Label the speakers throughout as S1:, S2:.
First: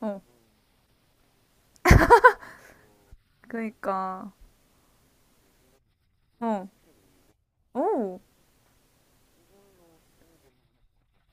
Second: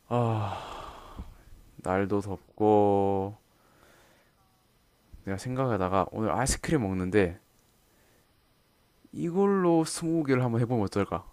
S1: 어,
S2: 아, 날도 덥고
S1: 그러니까.
S2: 내가 생각하다가 오늘
S1: 어.
S2: 아이스크림 먹는데
S1: 오,
S2: 이걸로 스무고개를 한번 해보면 어떨까?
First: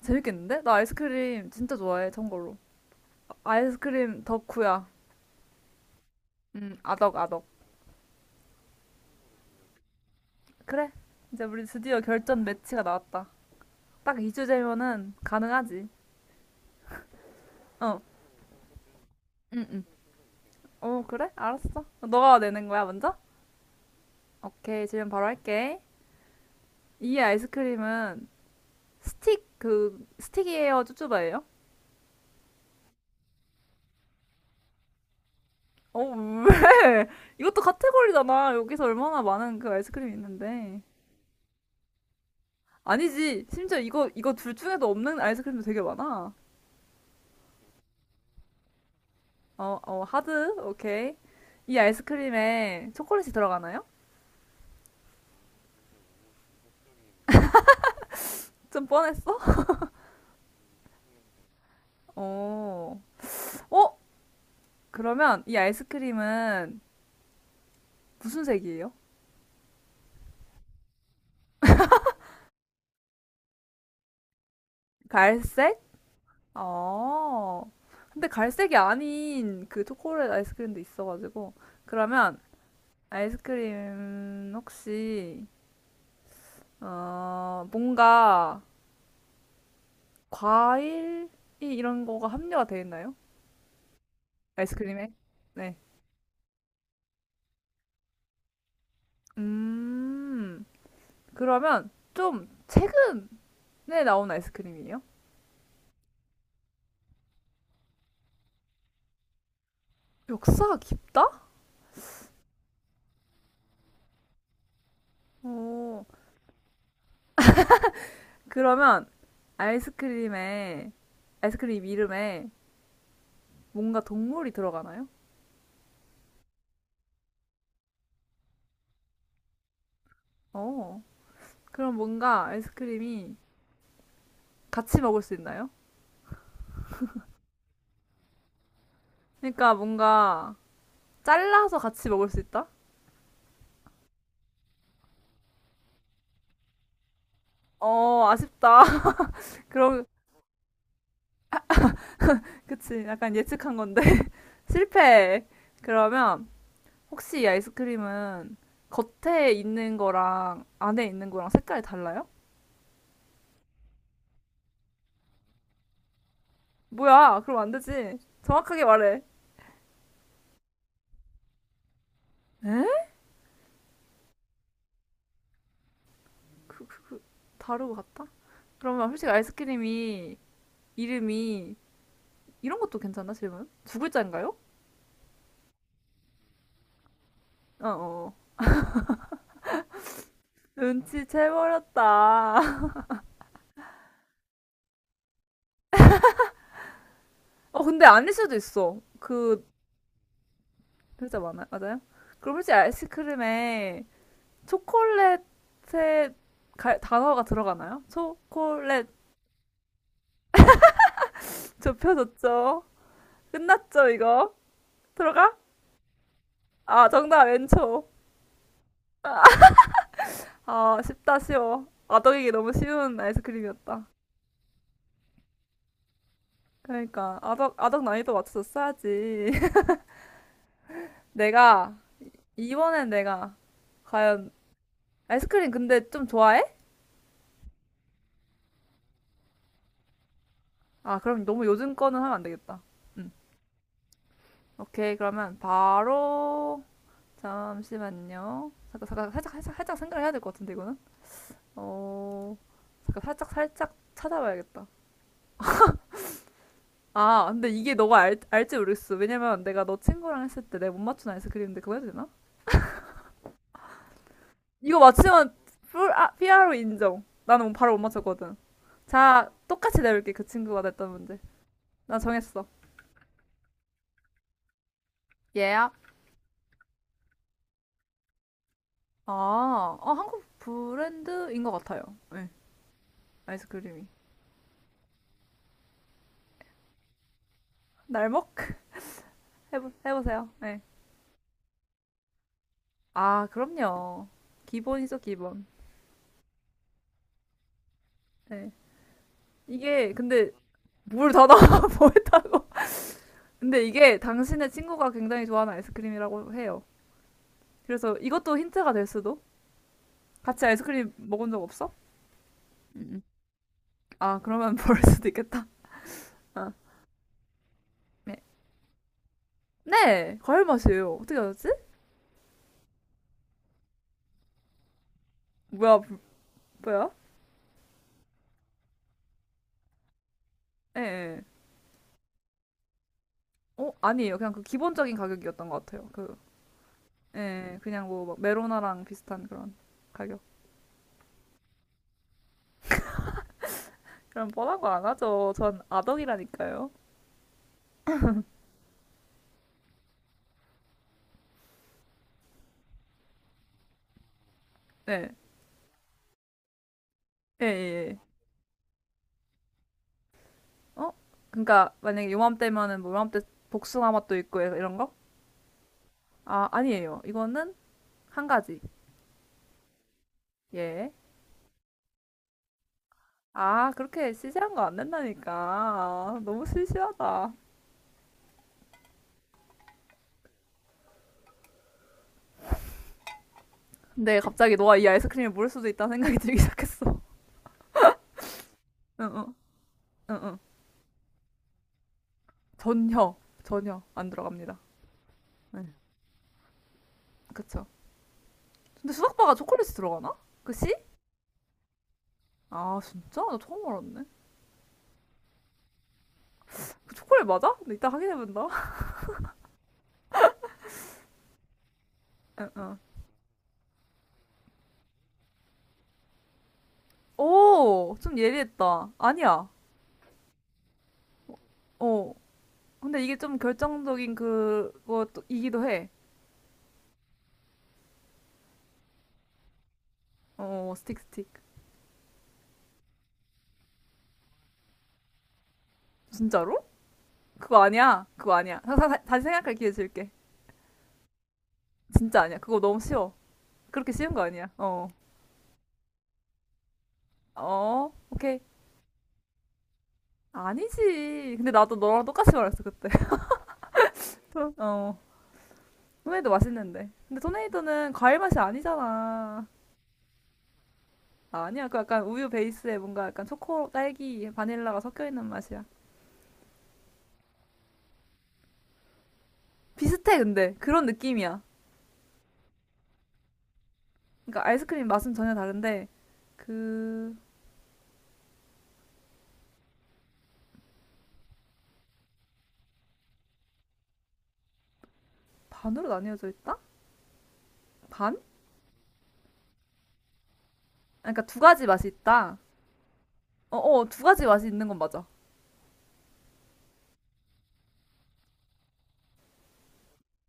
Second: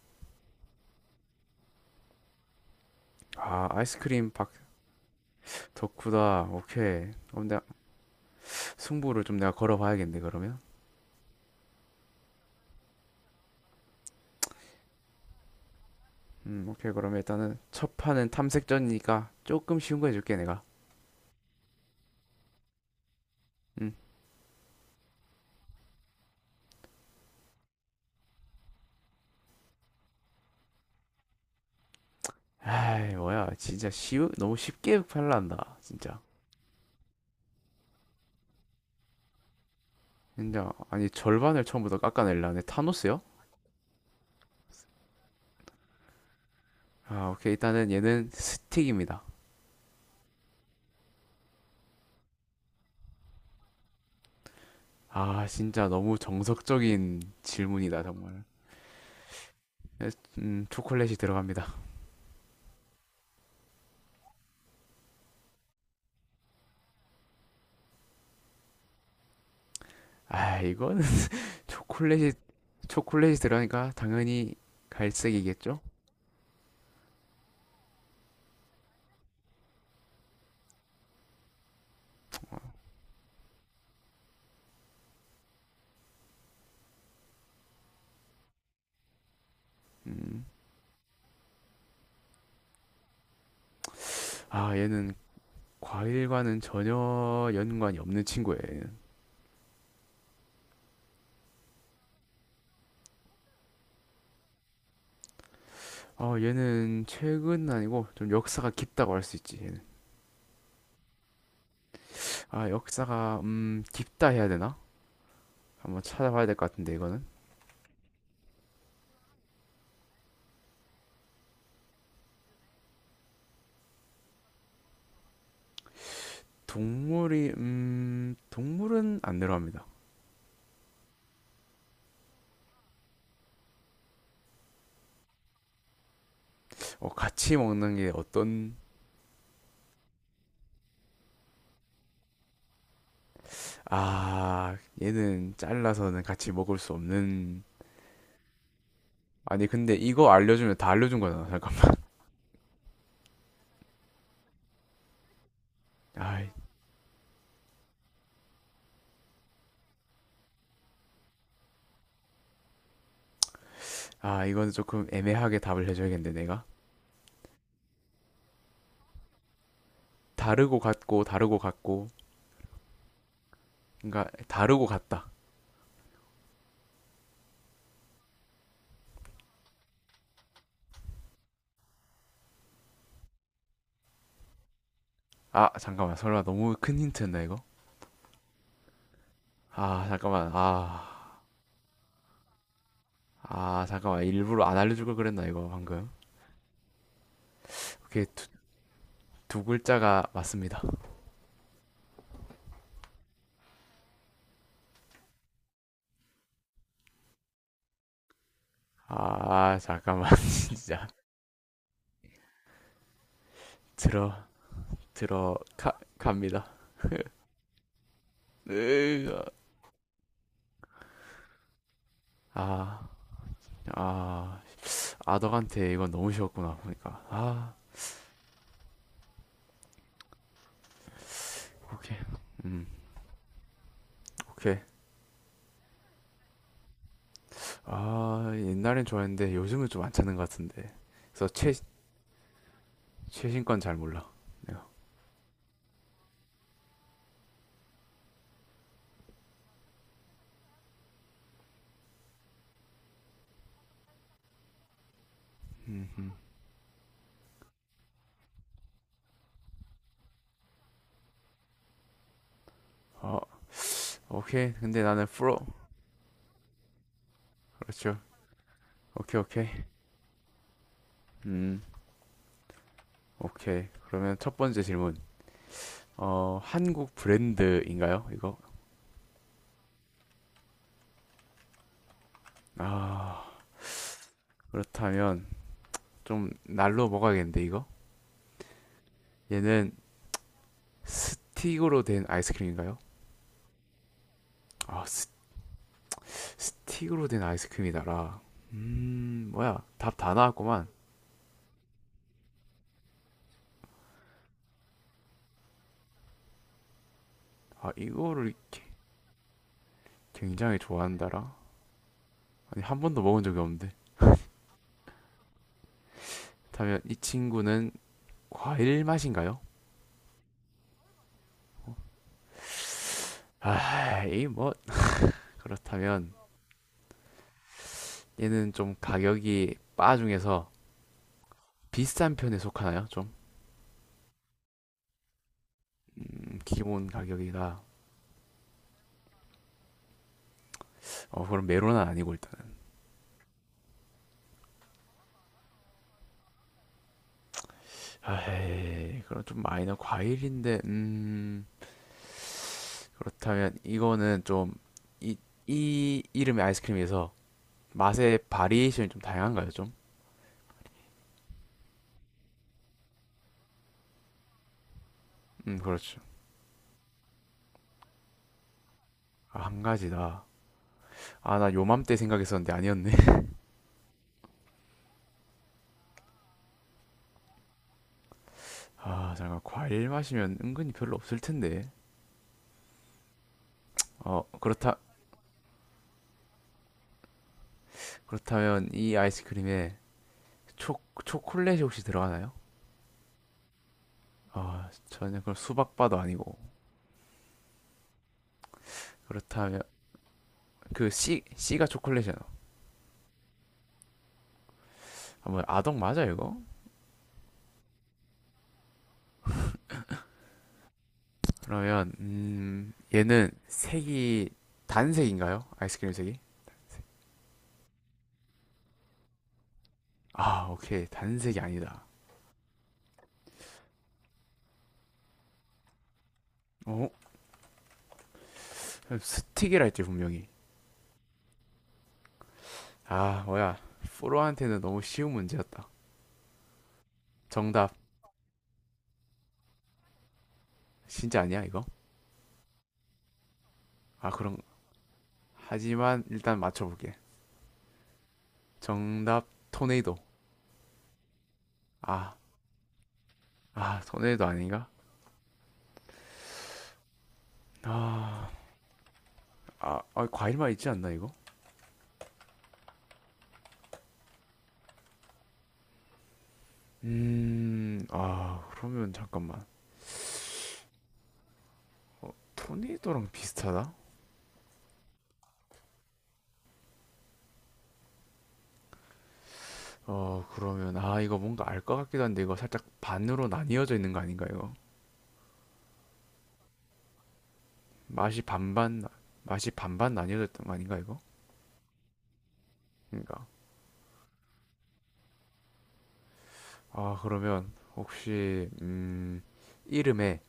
S1: 재밌겠는데? 나 아이스크림 진짜 좋아해, 참고로.
S2: 아,
S1: 아이스크림
S2: 아이스크림 박
S1: 덕후야.
S2: 덕후다. 오케이.
S1: 아덕, 아덕.
S2: 그럼 내가 승부를 좀 내가 걸어봐야겠네, 그러면.
S1: 그래. 이제 우리 드디어 결전 매치가 나왔다. 딱 2주제면은 가능하지.
S2: 오케이. 그러면 일단은 첫
S1: 어.
S2: 판은 탐색전이니까
S1: 응,
S2: 조금
S1: 응.
S2: 쉬운 거 해줄게, 내가.
S1: 어, 그래? 알았어. 너가 내는 거야, 먼저?
S2: 음.
S1: 오케이, 질문 바로 할게. 이 아이스크림은 스틱이에요, 쭈쭈바예요?
S2: 아이, 뭐야. 너무 쉽게 팔란다.
S1: 어,
S2: 진짜.
S1: 왜? 이것도 카테고리잖아. 여기서 얼마나 많은 그 아이스크림이
S2: 진짜.
S1: 있는데.
S2: 아니, 절반을 처음부터 깎아내려네. 타노스요?
S1: 아니지. 심지어 이거 둘 중에도 없는 아이스크림도 되게 많아.
S2: 아, 오케이. 일단은 얘는 스틱입니다.
S1: 어, 어, 하드? 오케이. 이 아이스크림에 초콜릿이 들어가나요?
S2: 아, 진짜 너무 정석적인 질문이다, 정말.
S1: 좀 뻔했어?
S2: 초콜릿이 들어갑니다.
S1: 어. 어? 그러면 이 아이스크림은 무슨 색이에요?
S2: 아, 이거는 초콜릿이, 초콜릿이 들어가니까 당연히
S1: 갈색?
S2: 갈색이겠죠?
S1: 어. 근데 갈색이 아닌 그 초콜릿 아이스크림도 있어가지고. 그러면 아이스크림 혹시, 어, 뭔가
S2: 음,
S1: 과일? 이 이런 거가 합류가 돼 있나요?
S2: 아,
S1: 아이스크림에?
S2: 얘는
S1: 네.
S2: 과일과는 전혀 연관이 없는 친구예요, 얘는.
S1: 음, 그러면 좀 최근에 나온 아이스크림이에요?
S2: 어, 얘는 최근 아니고 좀 역사가 깊다고 할 수 있지, 얘는.
S1: 역사가 깊다?
S2: 아, 역사가, 깊다 해야 되나? 한번
S1: 오,
S2: 찾아봐야 될 것 같은데, 이거는.
S1: 그러면 아이스크림에, 아이스크림 이름에 뭔가 동물이 들어가나요?
S2: 동물이, 동물은 안 들어갑니다.
S1: 어, 그럼 뭔가 아이스크림이 같이 먹을 수 있나요?
S2: 어, 같이 먹는 게 어떤.
S1: 그러니까 뭔가 잘라서 같이 먹을 수 있다?
S2: 아, 얘는 잘라서는 같이 먹을 수 없는.
S1: 어, 아쉽다.
S2: 아니, 근데
S1: 그럼,
S2: 이거 알려주면 다 알려준 거잖아. 잠깐만.
S1: 그치. 약간 예측한 건데. 실패.
S2: 아,
S1: 그러면 혹시 이 아이스크림은 겉에 있는 거랑 안에 있는 거랑 색깔이 달라요?
S2: 아, 이거는 조금 애매하게 답을 해줘야겠는데, 내가.
S1: 뭐야, 그럼 안 되지. 정확하게 말해.
S2: 다르고 같고, 다르고 같고.
S1: 에?
S2: 그러니까, 다르고 같다.
S1: 그, 다르고 같다? 그러면 솔직히 아이스크림이 이름이 이런 것도 괜찮나, 질문? 두 글자인가요?
S2: 아, 잠깐만. 설마 너무 큰 힌트였나, 이거?
S1: 어어.
S2: 아, 잠깐만. 아,
S1: 눈치 채버렸다.
S2: 아, 잠깐만. 일부러 안 알려줄 걸 그랬나, 이거, 방금.
S1: 어, 근데
S2: 렇게
S1: 아닐
S2: 두,
S1: 수도 있어. 그,
S2: 두 글자가 맞습니다.
S1: 글자 많아요? 맞아요? 그럼 솔직히 아이스크림에 초콜릿의 단어가 들어가나요? 초콜릿
S2: 아, 잠깐만. 진짜.
S1: 좁혀졌죠? 끝났죠,
S2: 들어,
S1: 이거? 들어가?
S2: 갑니다.
S1: 아, 정답, 왼초.
S2: 으아.
S1: 아, 쉽다, 쉬워. 아덕이기 너무
S2: 아.
S1: 쉬운 아이스크림이었다.
S2: 아, 아덕한테 이건 너무 쉬웠구나, 보니까.
S1: 그러니까,
S2: 아,
S1: 아덕, 아덕 난이도 맞춰서 써야지 내가,
S2: 오케이. 음,
S1: 이번엔 내가, 과연,
S2: 오케이.
S1: 아이스크림 근데 좀 좋아해?
S2: 아, 옛날엔 좋아했는데 요즘은 좀 안 찾는 것 같은데.
S1: 아, 그럼
S2: 그래서
S1: 너무
S2: 최,
S1: 요즘 거는 하면 안 되겠다. 응.
S2: 최신 건 잘 몰라. 내가.
S1: 오케이, 그러면 바로, 잠시만요. 잠깐, 잠깐, 살짝, 살짝, 살짝 생각을 해야 될 것 같은데, 이거는? 어, 잠깐, 살짝, 살짝 찾아봐야겠다.
S2: 음, 음.
S1: 아, 근데 이게 너가 알지 모르겠어. 왜냐면 내가 너 친구랑 했을 때 내가 못 맞추나 해서 그랬는데 그거 해도 되나?
S2: 어, 오케이.
S1: 이거
S2: 근데 나는
S1: 맞추면
S2: 프로.
S1: 피아로 인정. 나는 뭐 바로 못
S2: 그렇죠.
S1: 맞췄거든.
S2: 오케이,
S1: 자,
S2: 오케이.
S1: 똑같이 내볼게. 그 친구가 냈던 문제.
S2: 음,
S1: 나 정했어.
S2: 오케이. 그러면 첫 번째 질문.
S1: 얘야?
S2: 어, 한국 브랜드인가요? 이거?
S1: 아, 어, 한국 브랜드인 것 같아요. 네,
S2: 아,
S1: 아이스크림이.
S2: 그렇다면 좀 날로 먹어야겠는데, 이거?
S1: 날먹?
S2: 얘는
S1: 해보세요. 네.
S2: 스틱으로 된 아이스크림인가요?
S1: 아, 그럼요.
S2: 아,
S1: 기본이죠,
S2: 스,
S1: 기본.
S2: 스틱으로 된 아이스크림이다라.
S1: 네.
S2: 뭐야.
S1: 이게,
S2: 답 다
S1: 근데,
S2: 나왔구만.
S1: 뭘 다 나와, 뭐 했다고. 근데 이게 당신의 친구가 굉장히 좋아하는 아이스크림이라고 해요.
S2: 아,
S1: 그래서
S2: 이거를
S1: 이것도 힌트가 될 수도? 같이
S2: 굉장히
S1: 아이스크림 먹은
S2: 좋아한다라.
S1: 적 없어?
S2: 아니, 한
S1: 음.
S2: 번도 먹은 적이 없는데.
S1: 아, 그러면 벌 수도 있겠다. 아.
S2: 그렇다면 이 친구는
S1: 네.
S2: 과일 맛인가요?
S1: 네! 과일 맛이에요. 어떻게 알았지?
S2: 아, 이 뭐,
S1: 뭐야, 뭐,
S2: 그렇다면
S1: 뭐야?
S2: 얘는 좀 가격이 바 중에서
S1: 예, 예.
S2: 비싼 편에 속하나요? 좀.
S1: 어, 아니에요. 그냥 그 기본적인 가격이었던 것 같아요. 그,
S2: 기본
S1: 예, 네.
S2: 가격이다.
S1: 그냥 뭐, 막 메로나랑 비슷한 그런 가격.
S2: 어, 그럼 메론은 아니고 일단은.
S1: 그럼 뻔한 거 안 하죠. 전 아덕이라니까요.
S2: 아, 그럼 좀 마이너 과일인데, 그렇다면 이거는 좀.
S1: 네.
S2: 이, 이 이름의 아이스크림에서
S1: 예, 예, 예.
S2: 맛의 바리에이션이 좀 다양한가요, 좀?
S1: 어? 그러니까 만약에 요맘때면은 뭐 요맘때 복숭아 맛도 있고 이런 거?
S2: 그렇죠.
S1: 아, 아니에요. 이거는 한 가지.
S2: 아, 한 가지다.
S1: 예.
S2: 아, 나 요맘때 생각했었는데 아니었네.
S1: 아, 그렇게 시시한 거 안 된다니까. 아, 너무 시시하다.
S2: 아, 잠깐 과일 마시면 은근히 별로 없을 텐데.
S1: 근데
S2: 어,
S1: 갑자기 너가
S2: 그렇다
S1: 이 아이스크림을 모를 수도 있다는 생각이 들기 시작했어.
S2: 그렇다면 이
S1: 응응,
S2: 아이스크림에
S1: 응응.
S2: 초 초콜릿이 혹시 들어가나요?
S1: 전혀, 전혀 안 들어갑니다.
S2: 아, 전혀 그럼
S1: 네,
S2: 수박바도 아니고.
S1: 그쵸. 근데 수박바가
S2: 그렇다면
S1: 초콜릿이 들어가나? 그 씨?
S2: 그 씨.. 씨가 초콜릿이잖아.
S1: 아, 진짜? 나 처음 알았네.
S2: 아, 뭐 아동 맞아 이거?
S1: 그 초콜릿 맞아? 근데 이따 확인해본다.
S2: 그러면
S1: 응응.
S2: 얘는 색이 단색인가요? 아이스크림 색이?
S1: 오, 좀 예리했다. 아니야.
S2: 아, 오케이. 단색이 아니다.
S1: 어. 근데 이게 좀 결정적인 그것이기도 해.
S2: 어? 스틱이라 했지 분명히.
S1: 어, 스틱.
S2: 아, 뭐야. 프로한테는 너무 쉬운 문제였다.
S1: 진짜로?
S2: 정답.
S1: 그거 아니야. 다시 생각할 기회 줄게.
S2: 진짜 아니야 이거?
S1: 진짜 아니야. 그거 너무 쉬워. 그렇게
S2: 아,
S1: 쉬운 거
S2: 그럼
S1: 아니야. 어.
S2: 하지만 일단 맞춰볼게.
S1: 어, 오케이.
S2: 정답 토네이도.
S1: 아니지. 근데 나도 너랑
S2: 아,
S1: 똑같이 말했어, 그때.
S2: 아 토네이도 아닌가?
S1: 어. 토네이도 맛있는데. 근데 토네이도는 과일
S2: 아,
S1: 맛이 아니잖아.
S2: 아 과일만 있지 않나 이거?
S1: 아니야. 그 약간 우유 베이스에 뭔가 약간 초코, 딸기, 바닐라가 섞여 있는 맛이야.
S2: 아 그러면 잠깐만.
S1: 비슷해, 근데. 그런 느낌이야.
S2: 토네이도랑 비슷하다?
S1: 그러니까 아이스크림 맛은 전혀 다른데, 그,
S2: 어, 그러면, 아, 이거 뭔가 알 것 같기도 한데, 이거 살짝 반으로 나뉘어져 있는 거 아닌가, 이거?
S1: 반으로 나뉘어져 있다? 반?
S2: 맛이 반반, 맛이 반반 나뉘어져 있던 거 아닌가, 이거?
S1: 아, 그러니까 두 가지 맛이 있다.
S2: 그러니까.
S1: 두 가지 맛이 있는 건 맞아.
S2: 아, 그러면, 혹시, 이름에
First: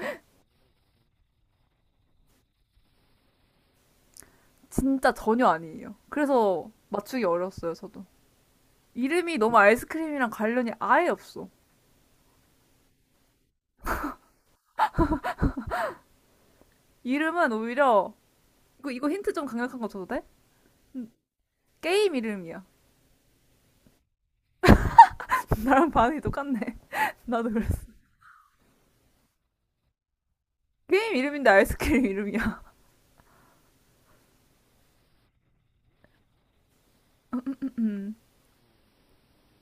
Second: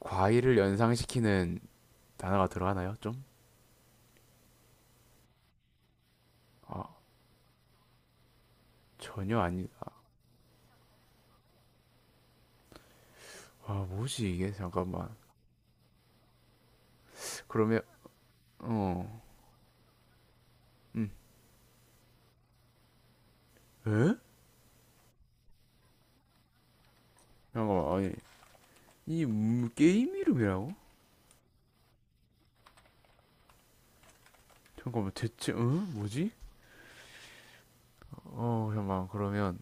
S2: 과일을 연상시키는 단어가 들어가나요, 좀?
S1: 진짜 전혀 아니에요. 그래서
S2: 아,
S1: 맞추기 어려웠어요, 저도. 이름이
S2: 전혀
S1: 너무
S2: 아니다.
S1: 아이스크림이랑 관련이 아예 없어.
S2: 아, 뭐지, 이게? 잠깐만.
S1: 이름은
S2: 그러면,
S1: 오히려
S2: 어,
S1: 이거 힌트 좀 강력한 거 줘도 돼?
S2: 음,
S1: 게임 이름이야.
S2: 에?
S1: 나랑 반응이 똑같네. 나도 그랬어.
S2: 잠깐만, 아니, 이 게임 이름이라고?
S1: 게임 이름인데 아이스크림 이름이야.
S2: 잠깐만, 대체, 응? 뭐지?
S1: 음, 음, 음.
S2: 어, 잠깐만, 그러면,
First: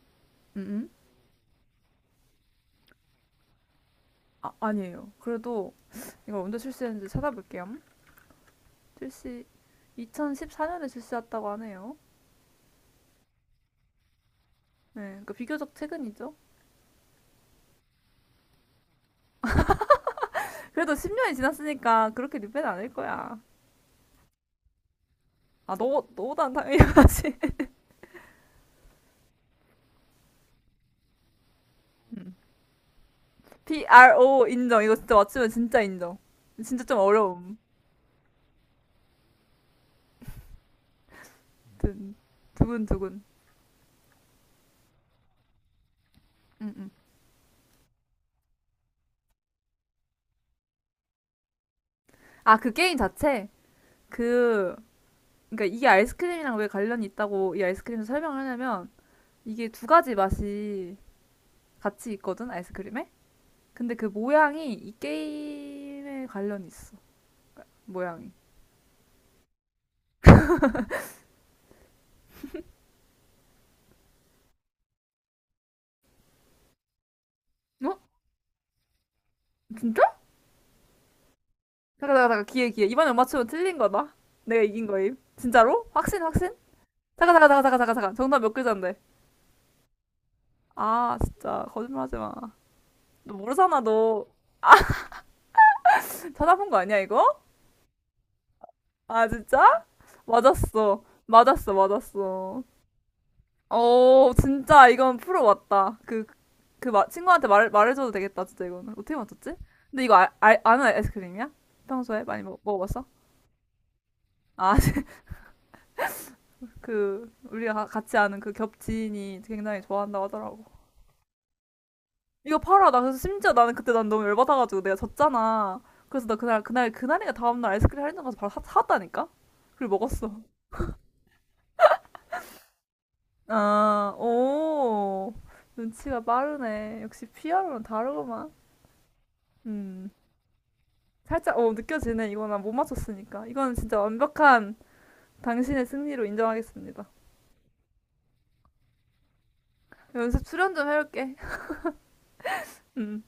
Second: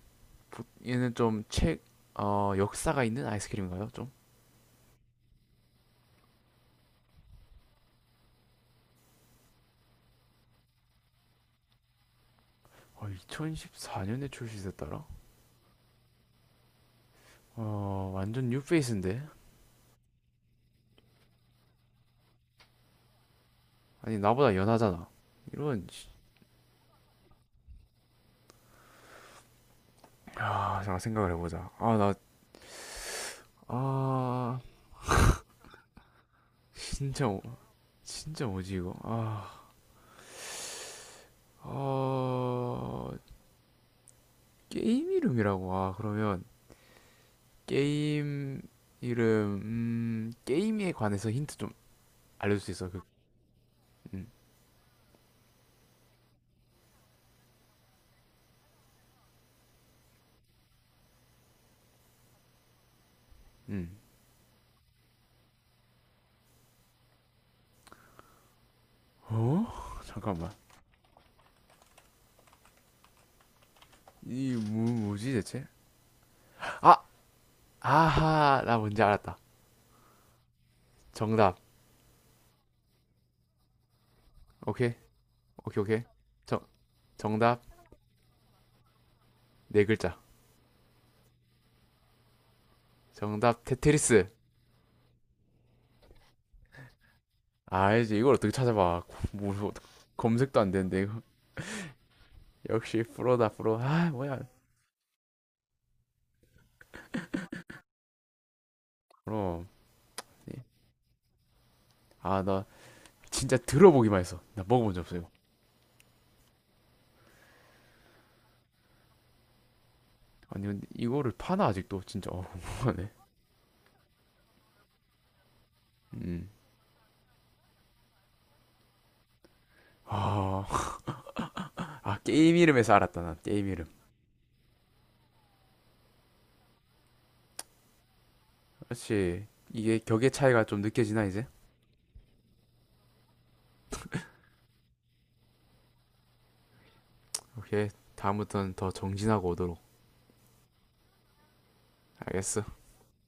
S1: 음, 음.
S2: 얘는 좀 책, 어, 역사가 있는 아이스크림인가요? 좀?
S1: 아, 아니에요. 그래도 이걸 언제 출시했는지 찾아볼게요. 출시 2014년에 출시했다고 하네요.
S2: 어, 2014년에
S1: 네,
S2: 출시됐더라?
S1: 그러니까 비교적 최근이죠.
S2: 어, 완전 뉴페이스인데?
S1: 그래도 10년이 지났으니까 그렇게 리벤 아닐 거야.
S2: 아니, 나보다 연하잖아.
S1: 아,
S2: 이런,
S1: 너보단 당연히 하지.
S2: 아, 잠깐 생각을 해보자. 아, 나,
S1: PRO
S2: 아,
S1: 인정. 이거 진짜 맞추면 진짜 인정. 진짜 좀
S2: 진짜, 뭐-
S1: 어려움.
S2: 진짜 뭐지, 이거? 아,
S1: 든-
S2: 어,
S1: 두근두근.
S2: 게임 이름이라고. 아, 그러면,
S1: 응, 응.
S2: 게임 이름, 게임에 관해서 힌트 좀
S1: 아,
S2: 알려줄 수
S1: 그
S2: 있어?
S1: 게임
S2: 그,
S1: 자체?
S2: 음,
S1: 그, 그니까 이게 아이스크림이랑 왜 관련이 있다고 이 아이스크림을 설명을 하냐면 이게 두 가지 맛이 같이 있거든, 아이스크림에? 근데
S2: 음.
S1: 그 모양이 이 게임에 관련이 있어. 모양이.
S2: 어? 잠깐만. 이, 뭐, 뭐지, 대체? 아!
S1: 어?
S2: 아하, 나 뭔지 알았다.
S1: 진짜?
S2: 정답.
S1: 잠깐. 기회, 기회. 이번에 못 맞추면 틀린 거다. 내가 이긴
S2: 오케이,
S1: 거임. 진짜로?
S2: 오케이.
S1: 확신, 확신?
S2: 정, 정답
S1: 잠깐. 정답 몇 글자인데?
S2: 네 글자.
S1: 아, 진짜. 거짓말 하지 마. 너
S2: 정답
S1: 모르잖아, 너.
S2: 테트리스.
S1: 찾아본 거 아니야, 이거?
S2: 아, 이제 이걸 어떻게 찾아봐?
S1: 아,
S2: 뭐 뭐,
S1: 진짜?
S2: 검색도 안 되는데
S1: 맞았어.
S2: 이거.
S1: 맞았어.
S2: 역시 프로다 프로. 아,
S1: 어,
S2: 뭐야?
S1: 진짜 이건 프로 맞다. 그, 그 친구한테 말해줘도 되겠다, 진짜 이거는. 어떻게 맞췄지?
S2: 그럼.
S1: 근데 이거
S2: 네.
S1: 아는 아이스크림이야? 평소에 많이
S2: 아, 나
S1: 먹어봤어?
S2: 진짜 들어보기만 했어. 나
S1: 아,
S2: 먹어본 적 없어요.
S1: 그, 우리가 같이 아는 그 겹친이 굉장히 좋아한다고
S2: 아니,
S1: 하더라고.
S2: 근데 이거를 파나 아직도 진짜 어,
S1: 이거 팔아. 나
S2: 궁금하네.
S1: 그래서 심지어 나는 그때 난 너무 열받아가지고 내가 졌잖아. 그래서 나
S2: 음.
S1: 그날이가 다음날 아이스크림 할인점 가서 바로 샀다니까? 그리고 먹었어.
S2: 아, 아 게임 이름에서 알았다 난 게임 이름.
S1: 아, 오. 눈치가 빠르네. 역시 피아노는 다르구만.
S2: 그렇지. 이게
S1: 음.
S2: 격의 차이가 좀 느껴지나 이제?
S1: 살짝, 어, 느껴지네. 이거 난 못 맞췄으니까. 이거는 진짜 완벽한 당신의 승리로 인정하겠습니다.
S2: 오케이. 다음부터는 더 정진하고 오도록.
S1: 연습 수련 좀 해올게.
S2: 알겠어.
S1: 음.